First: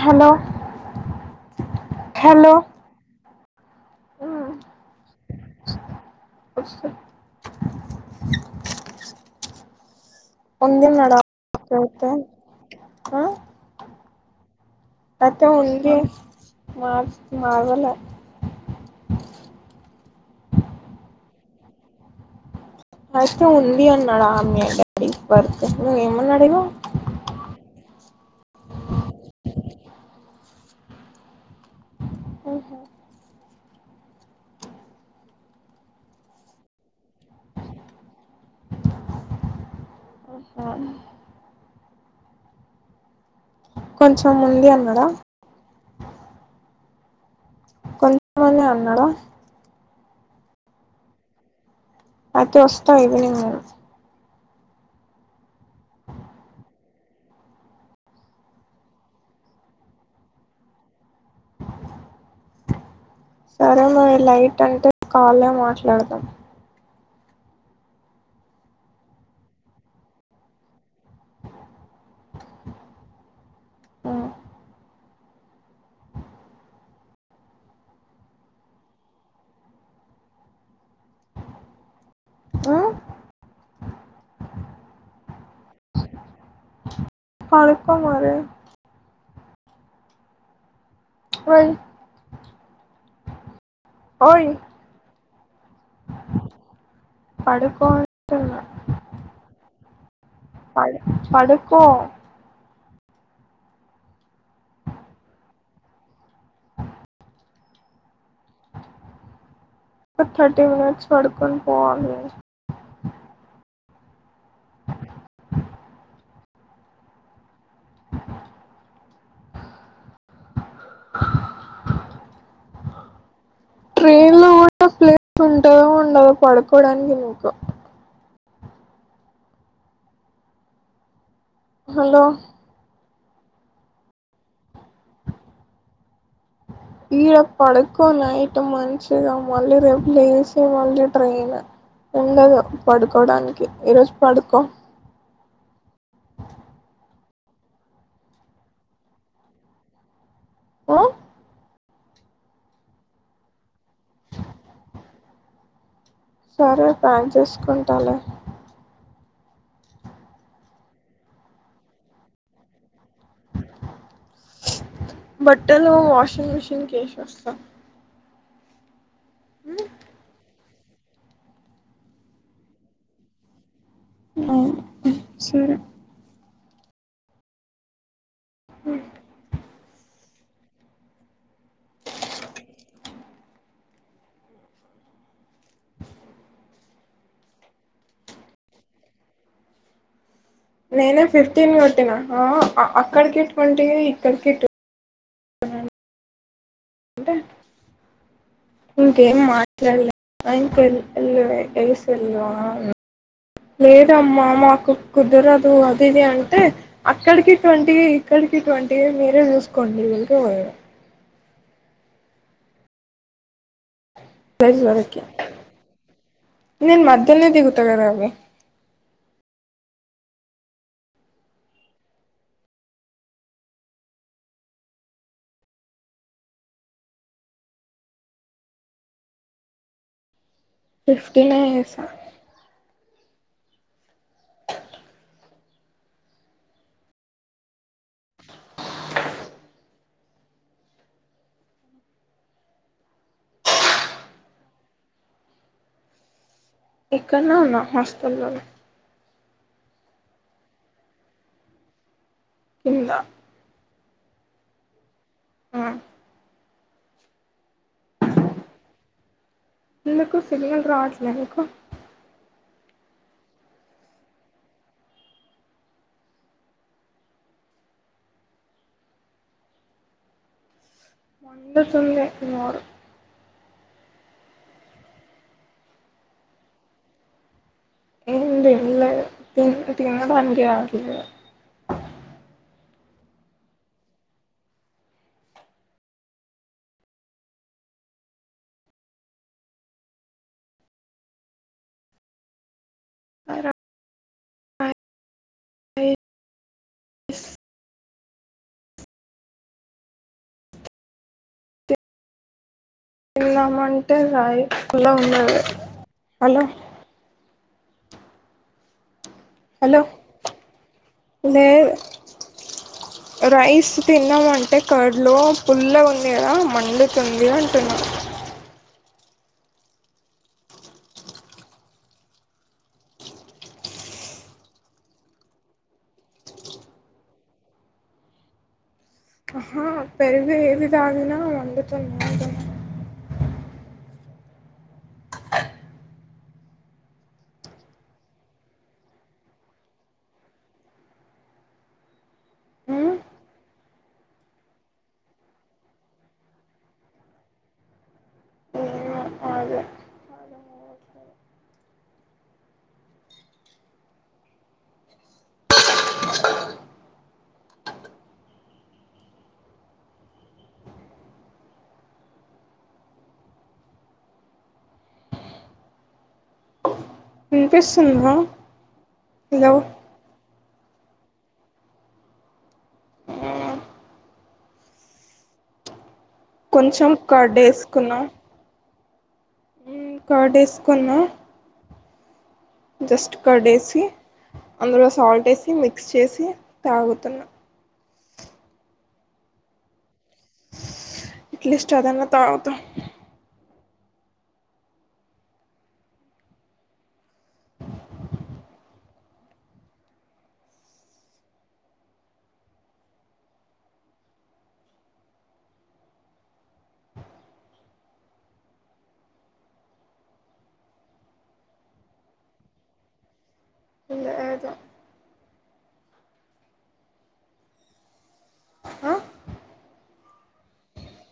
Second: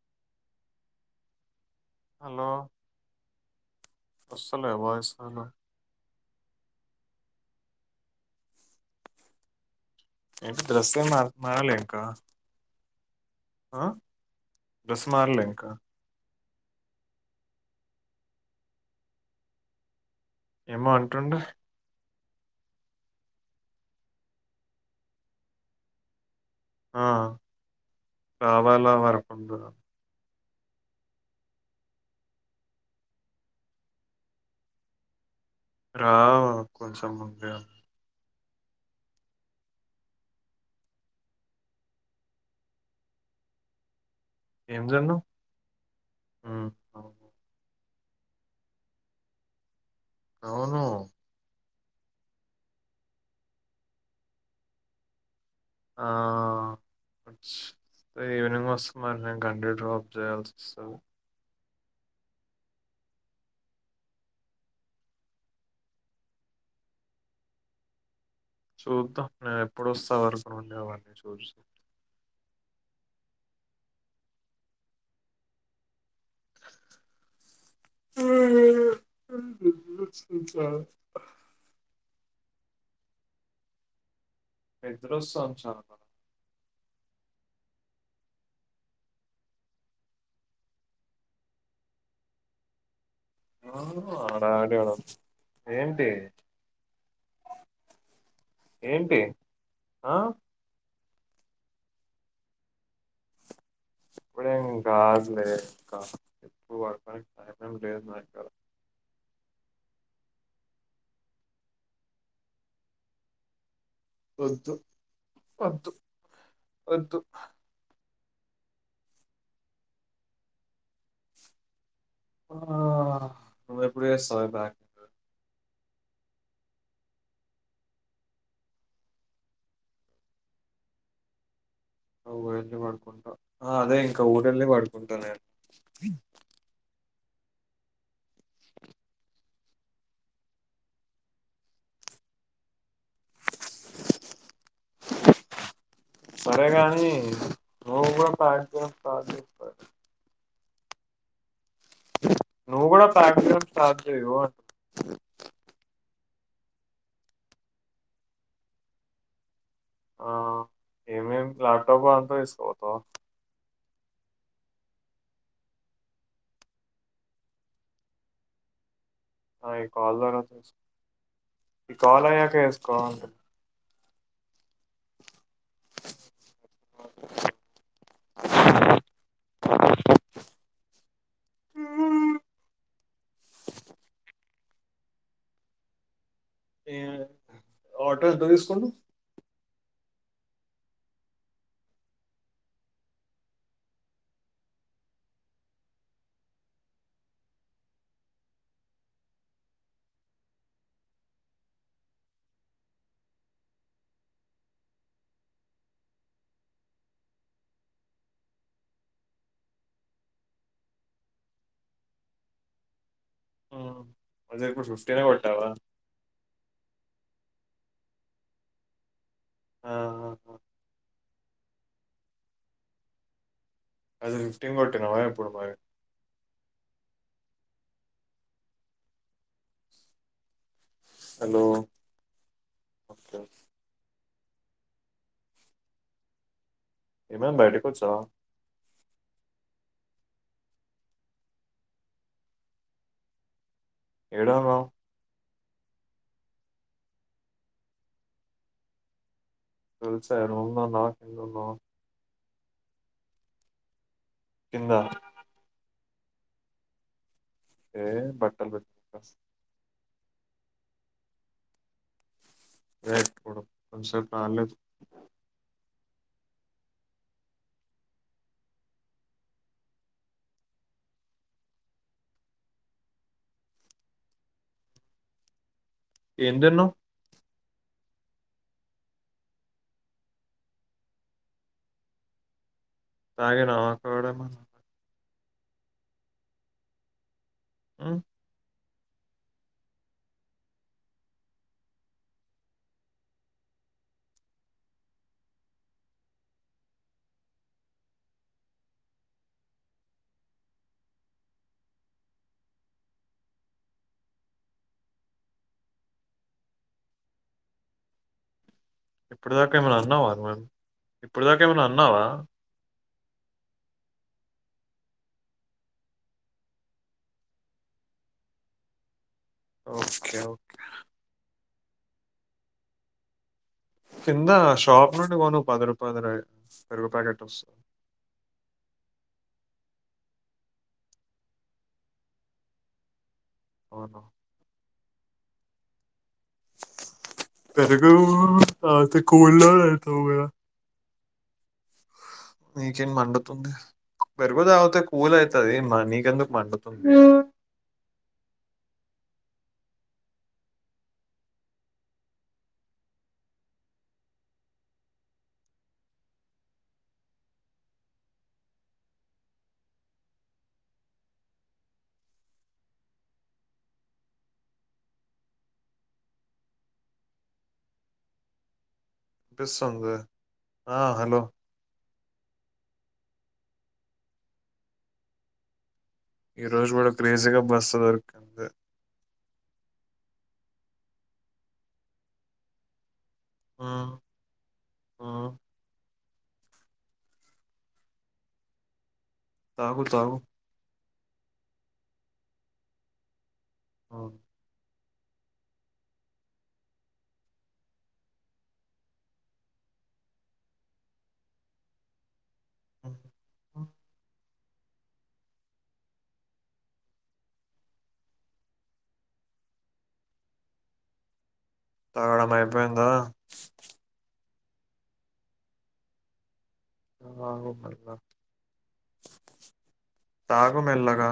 Hello hello వస్తలే voice వస్తుంది ఏంటి ఉంది డ్రెస్ మేడం అయితే [inaudible] ఆ ఆ మారలే అతే ఇంకా ఉంది మావిష్ మగోలే ఏమో అంటుండు అయితే ఉంది అన్నాడు ఆ అమ్మే డాడీ వర్క్ ఇంగేమన్నాడెమో ఆ కవాలా వరకుండునా మ్ హు రావ్ కొంచెం ముందే అప్పం కొంచెం ముందే ఏం అన్నాడా జన్నావ్ ఉమ్ అవును కొంతమంది అన్నాడా అవును మతో వాస్తవ ఈవినింగ్ ఆ ఈవినింగ్ వస్త మరి నే కం డ్రాప్ చేయాల్సి వస్తావు సరే మరి లైట్ అంటే కాలే మాట్లాడదాం చూద్దాం నేను ఎప్పుడు వస్తా వరకు ఉండవని చూ ఆ హా హు పెద్ద్రోసాం చాలా మదా పడకం మరే వయి అడాడిడ ఏంటి పడుకో అంటున్నా ఏంటి ఆ పడుకో ఇప్పుడకాలే ఎప్పుడు థర్టీ మినట్స్ పడక పోవాలికద వద్దు వద్దు వద్దు ఆ నువ్వు ఎప్పుడూ చేస్తావ్ బ్యాంక్ ఉంటదో ఉండదో పడుకొడానికి నాకు హలో అ ఎల్లి పడుకుంటా ఆ అదే ఇంకా ఊరెళ్ళి పడుకుంటాను నేను ఈడ పడుకోనైట్ మంచిగా మళ్ళీ రేపు లేసి మళ్ళీ ట్రైన్ ఉండదు పడుకోడానికి ఈరోజు పడుకో రవ్వ పడితే [inaudible] మ్మ్ నువ్వు కూడా [unintelligible] స్టార్ట్ చెయ్యు సరే ఫాన్స్ ఏసుకుంటాలే ఏమేమ్ ల్యాప్టాప్ అంత తీసుకు పోతావా బట్టలు వాషింగ్ మిషిన్ కి ఏసోస్తా ఆ కాల్ దార తీసు [unintelligible] ఈ కాల్ అయాక వేసుకో ఆ సరే [inaudible] ఆను [inaudible] ఆటోస్ తీసుకుం నేనే ఫిఫ్టీన్ కొట్టినా అక్కడికి ట్వంటీ ఇక్కడికి ట్వంటీ అంటే ఇంకేం మాట్లాడలేదు ఆంకళ వస్ వెళ్ళవా లేదమ్మా మాకు కుదరదు అదిది అంటే అక్కడికి ట్వంటివి ఇక్కడికి ట్వంటివి మీరే చూసుకోండి వెళ్రు అదే ఇప్పుడు సరిరక ఫిఫ్టీనే కొట్టావా నేను మధ తెనేదిగుతగరే ఆ అది ఫిఫటీన్ కొట్టినవా ఇప్పుడు మరి ఫిఫ్టీనే హలో! వేస ఓకే [inaudible] ఎమమ్ భైటకుచ్చవ ఎడ ఉన్నావ్ ఇక్కడనా ఉన్నా హాస్టల్లోలో రూమ్ లో ఉన్నావా కిందున్నవ కింద కింద ఆ ఏ బట్టలు పె ఎందుకు సిగ్నల్ రావట్లే ఎందుకు కన్సెట్ అాలదు మండు తుంది డు ఎం తిన్నవ్ ఏం తినలే తినాలనిపిఎట్లేదు సాగేనావాక్కవడ ఆ అస్ తిలమంటే రాయి కులా ఉన్నారు హలో ఇప్పుడు దాకా ఏమైనా హలో అన్నావా అ మ ఇప్పుడు దాకా లే ఏమైనా అన్నావా రైస్ తిన్నామంటే కడులో పుల్ల ఉందిదా మండుతుంది అంటున్నా ఓకే ఓకే కింద షాప్ నుండి పోను పదరుపాది పెరుగు ప్యాకెట్ వస్తా ఆహా పెరుగు ఏది తాగినా మండుతుంది అంటున్న అ పెరుగు తాగితే కూల్ గా అవుతాది కదా నీకేం ఉమ్ మండుతుంది పెరుగు తగితే కూల్ అవుతుది మా నీకెందుకు మండుతుంది అదే వినిపిస్తుంద వినిపిస్తందే ఆ హలో ఈ రోజు కూడా కొంచెం క్రేజీ కర్డ్ గా బస్సు వేసుకున్నా దొరికింది కార్డెసుకున్న జస్టు కడేసి ఉమ్ అందులో సాల్ట్ ఉమ్ ఏసి మిక్స్ చేసి టీ తాగుతున్న తాగు తాగు ఇట్లిస్ట్ అదన తాగుతా ఆ అే తాగడం అయిపోయిందా లేదు తాగు మెల్లగా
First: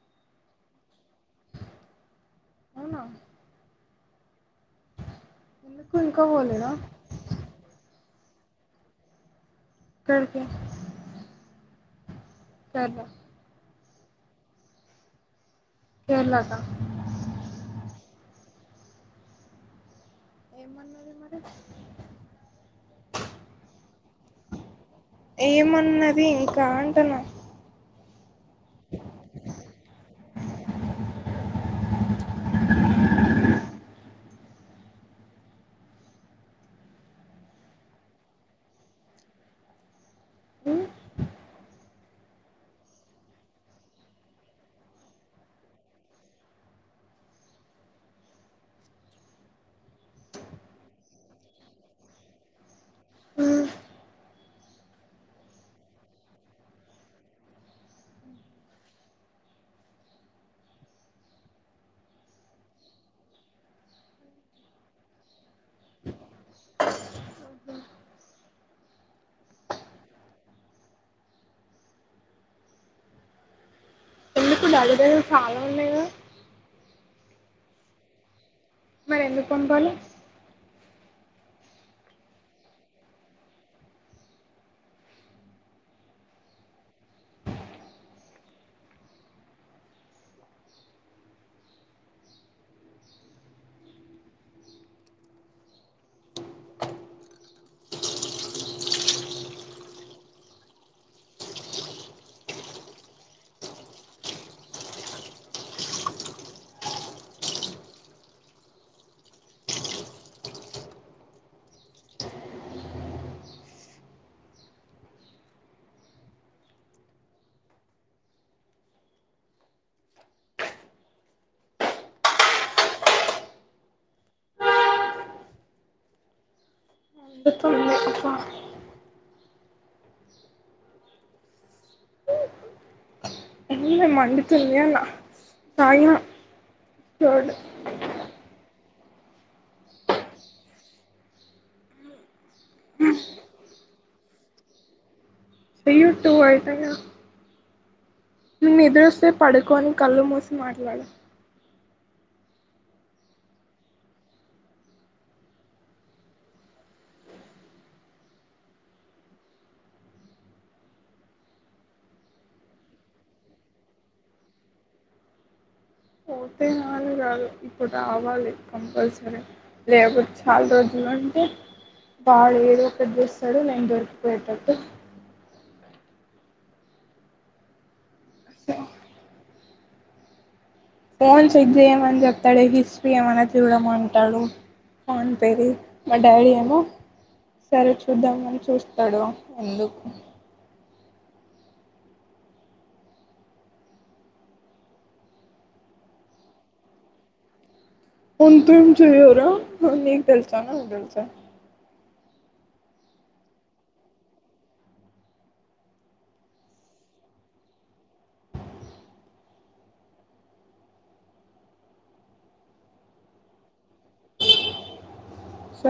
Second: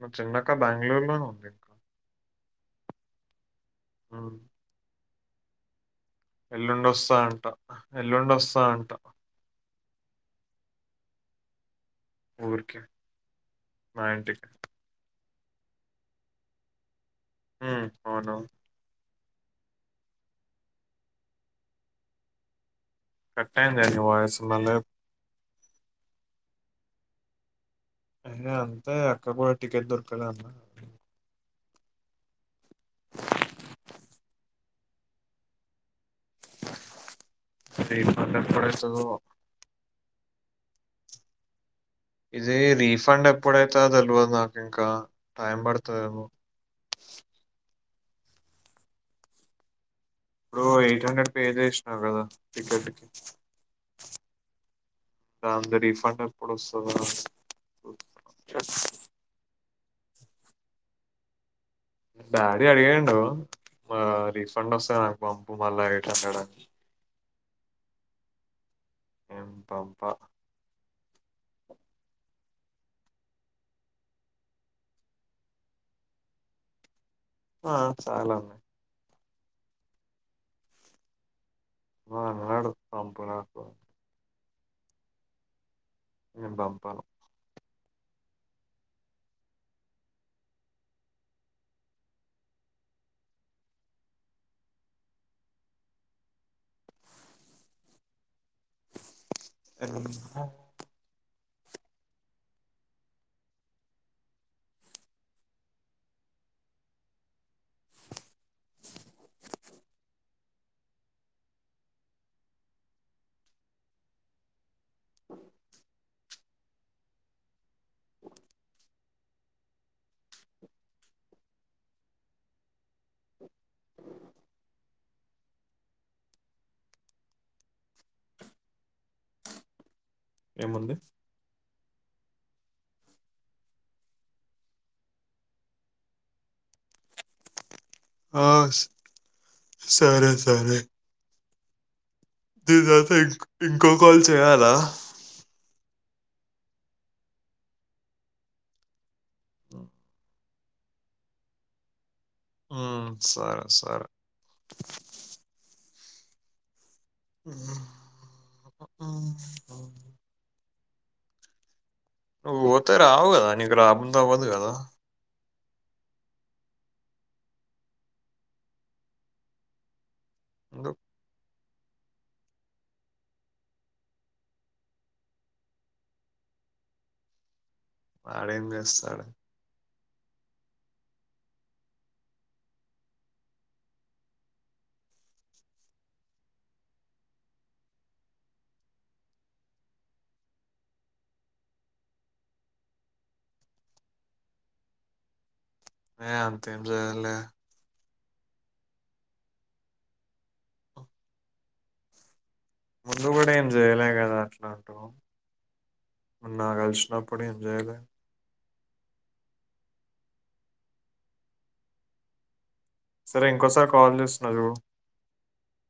మా చిన్నక్క బెంగళూరులోనే ఉంది ఇంకా అవునా అవున్ ఎందుకు ఇంకా పోలేదా ఎల్లుండి ఒస్తదంట ఎల్లుండొస్తదంట ఎక్కడికి ఊరికి సర్ల మా ఇంటిక్ కేరళక ఊమ్ అవును ఏం మన్నది మరి కట్టయింది గద నీ వాయిసు మలేప్ ఏమన్నది ఇంకా అంటునా ఇంగ అంతే అక్క గూడా టికెట్ దొరుకు కదన్న అ ఇది మల్లెపుడొస్తదో ఉమ్ ఇది రీఫండ్ ఎప్పుడైతదో దెల్వద్ నాకు ఇంకా టైం బడతదేమో ఇప్పుడు ఎయిట్ హండ్రెడ్ పే జేష్ణవ్ గదా టికెట్ కి ఉమ్ దాంది రీఫండ్ ఎప్పుడు ఒస్తదో మీ డాడీ అడిగిండు మా రీఫండ్ ఒస్తే నాకు వంపు మళ్ల ఎయిట్ హండ్రెడ్ అన్ ఏం పంప ఎందుకు డాడీ దగ్గర చాలా ఉన్నయ్ గద ఆ చాలా ఉన్నాయి మరి ఎందుకు పంపాలి ఏమో నువ్వే అడుగు పంపుడా పంప్ నేన్ బంపను అ ఓ ఏందో పున్ను ప ఏముంది ఏంలే మండుతుంది అన్న తాయినా చోడు ఓ సరే సరే దీని తర్త ఇం ఇంకో కాల్ చేయాలా యు టు అయితయ గా నిదురొస్తే పడుకోని కళ్ళు మూసి మాట్లాడు ఉ సరే సరే త రాబగాదాని గరాబా వదుగాదా పోతే నళు కాదు ఇప్పుడు రావాలి కంపల్సరీ లేబర్ ాల ఎందుకు రజుంట వాడు ఏద ఒకక్కటి చూస్తాడు నేను దొరికిపోయేటట్టు వాడం వస్తడ ఫోన్స్్ ఏమని చెప్తాడు హిస్టరీ ఏమన్నా చూడమ అంటాడు ఫోన్ పెరి మా డాడీ ఏమో సరే చూద్దామని చూస్తాడు ఎందుకు న అంతం సల కొ త ఇం చలిరా న తెలుసా తెలుస ముందు కూడా ఏం చేయలే కదా అట్లాంటా నాకు కలిసినప్పుడు ఏం చేయలే సరే ఇంకోసారి కాల్ చేస్తున్నా చ స